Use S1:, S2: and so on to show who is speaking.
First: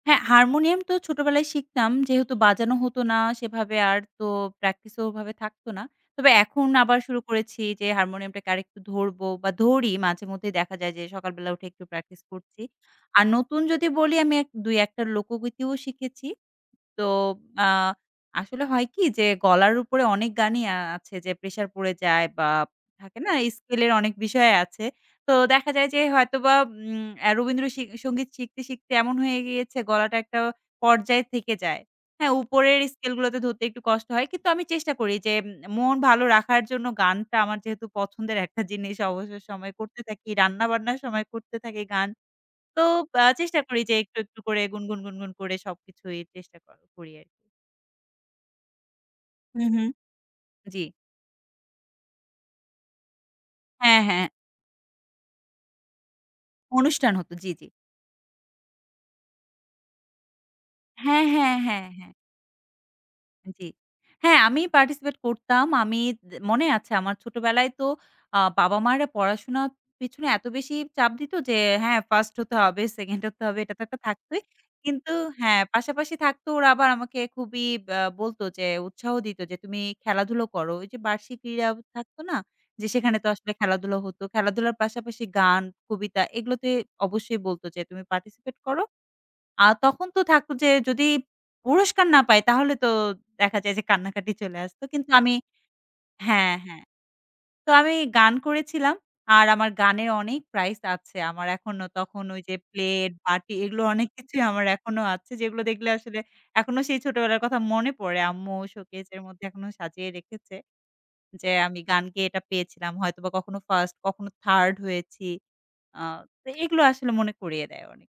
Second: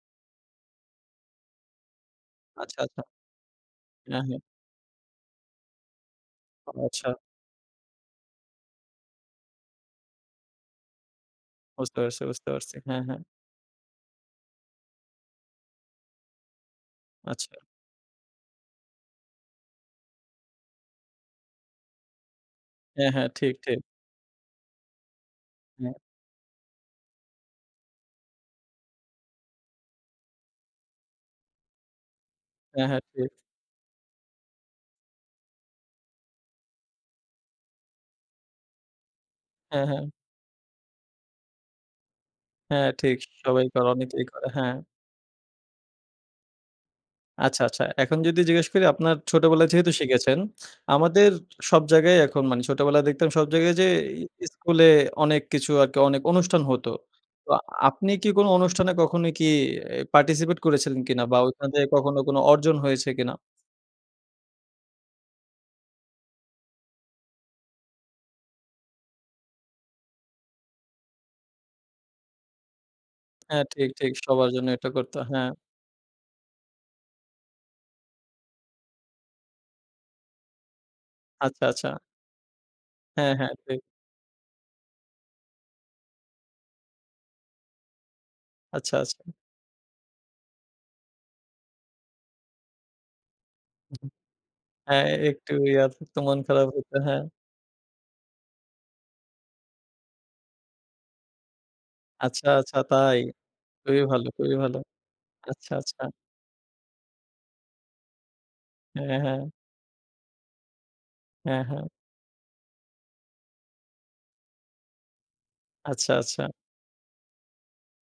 S1: হ্যাঁ, হারমোনিয়াম তো ছোটবেলায় শিখতাম। যেহেতু বাজানো
S2: আচ্ছা,
S1: হতো
S2: আচ্ছা।
S1: না সেভাবে আর
S2: হ্যা,
S1: তো
S2: হ্যা।
S1: প্র্যাকটিসেও ওভাবে থাকত না। তবে এখন
S2: আ
S1: আবার
S2: আচ্ছা।
S1: শুরু করেছি যে হারমোনিয়ামটাকে আরেকটু ধরবো বা ধরি। মাঝেমধ্যেই দেখা যায় যে সকালবেলা উঠে একটু
S2: বুঝতে পারছি,
S1: প্র্যাকটিস
S2: বুঝতে
S1: করছি।
S2: পারছি। হ্যাঁ, হ্যাঁ।
S1: আর নতুন যদি বলি আমি এক ২-১ টা লোকগীতিও শিখেছি। তো
S2: আচ্ছা।
S1: আ আসলে হয় কি? যে গলার উপরে অনেক গানই আ আছে যে প্রেশার পড়ে যায় বা
S2: হ্যাঁ,
S1: থাকে
S2: হ্যাঁ।
S1: না?
S2: ঠিক, ঠিক।
S1: স্কেলের অনেক বিষয় আছে। তো দেখা যায়
S2: হুম।
S1: যে হয়তোবা উম আ রবীন্দ্র সি সংগীত শিখতে, শিখতে এমন হয়ে গিয়েছে গলাটা একটা পর্যায়ে থেকে যায়। হ্যাঁ, উপরের
S2: হ্যাঁ, হ্যাঁ। ঠিক।
S1: স্কেলগুলাতে ধরতে একটু কষ্ট হয়। কিন্তু আমি চেষ্টা করি যে এ মন ভালো রাখার জন্য গানটা আমার যেহেতু পছন্দের একটা জিনিস, অবসর সময়ে
S2: হ্যাঁ,
S1: করতে
S2: হ্যাঁ।
S1: থাকি, রান্নাবান্নার সময় করতে থাকি গান। তো
S2: হ্যাঁ ঠিক,
S1: আ চেষ্টা
S2: সবাই
S1: করি
S2: করে।
S1: যে একটু,
S2: অনেকেই
S1: একটু
S2: করে।
S1: করে
S2: হ্যাঁ।
S1: গুনগুন, গুনগুন করে সবকিছুই চেষ্টা করা করি আরকি।
S2: আচ্ছা, আচ্ছা এখন যদি জিজ্ঞেস করি আপনার
S1: হুম,
S2: ছোটবেলায়
S1: হুম।
S2: যেহেতু শিখেছেন,
S1: জি।
S2: আমাদের সব জায়গায় এখন মানে ছোটবেলায় দেখতাম সব জায়গায় যে
S1: হ্যাঁ, হ্যাঁ।
S2: এ স্কুলে অনেক কিছু আরকি অনেক অনুষ্ঠান হতো।
S1: অনুষ্ঠান হতো,
S2: তো
S1: জি, জি।
S2: আপনি কি কোনো অনুষ্ঠানে কখনো কি এ participate করেছিলেন
S1: হ্যাঁ,
S2: কিনা বা
S1: হ্যাঁ,
S2: ওইখান
S1: হ্যাঁ,
S2: থেকে
S1: হ্যাঁ।
S2: কখনো কোনো অর্জন হয়েছে কিনা?
S1: জি। হ্যাঁ, আমি participate করতাম। আমি দে মনে আছে আমার ছোটবেলায় তো আ বাবা-মারা পড়াশোনার পিছনে এত বেশি চাপ দিত যে হ্যাঁ, 1st হতে হবে, 2nd হতে হবে।
S2: হ্যাঁ।
S1: এটা তো
S2: ঠিক,
S1: একটা
S2: ঠিক।
S1: থাকতই।
S2: সবার জন্য এটা
S1: কিন্তু
S2: করতো। হ্যাঁ।
S1: হ্যাঁ, পাশাপাশি থাকতো ওরা আবার আমাকে খুবই বা বলতো যে উৎসাহ দিত যে তুমি খেলাধুলা করো। ওইযে বার্ষিক
S2: আচ্ছা,
S1: ক্রীড়া
S2: আচ্ছা।
S1: থাকতো না? যে সেখানে তো
S2: হ্যাঁ,
S1: আসলে
S2: হ্যাঁ, ঠিক।
S1: খেলাধুলা হতো। খেলাধুলার পাশাপাশি গান, কবিতা এগুলোতে অবশ্যই বলতো যে তুমি participate করো।
S2: আচ্ছা, আচ্ছা।
S1: আ তখন তো থাকত যে যদি পুরস্কার না পাই তাহলে তো দেখা যায় যে
S2: উহু,
S1: কান্নাকাটি চলে আসতো।
S2: হ্যাঁ,
S1: কিন্তু
S2: এ
S1: আমি
S2: একটু ইয়া হতো। মন
S1: হ্যাঁ,
S2: খারাপ
S1: হ্যাঁ।
S2: হতো। হ্যাঁ।
S1: তো আমি গান করেছিলাম। আর আমার গানে অনেক প্রাইজ আছে। আমার এখনো তখন
S2: আচ্ছা,
S1: ওইযে
S2: আচ্ছা।
S1: প্লেট
S2: তাই?
S1: বাটি এগুলো
S2: খুবই
S1: অনেক
S2: ভালো,
S1: কিছুই
S2: খুবই
S1: আমার
S2: ভালো।
S1: এখনো আছে। যেগুলো
S2: আচ্ছা,
S1: দেখলে
S2: আচ্ছা।
S1: আসলে এখনো সেই ছোটবেলার কথা মনে পড়ে। আম্মু
S2: হ্যাঁ,
S1: শোকেজের
S2: হ্যাঁ।
S1: মধ্যে এখনো সাজিয়ে রেখেছে। যে
S2: হ্যাঁ,
S1: আমি
S2: হ্যাঁ।
S1: গান গেয়ে এটা পেয়েছিলাম। হয়তোবা কখনো 1st, কখনো 3rd হয়েছি। আ
S2: আচ্ছা,
S1: তো
S2: আচ্ছা।
S1: এগুলো আসলে মনে করিয়ে দেয় অনেক।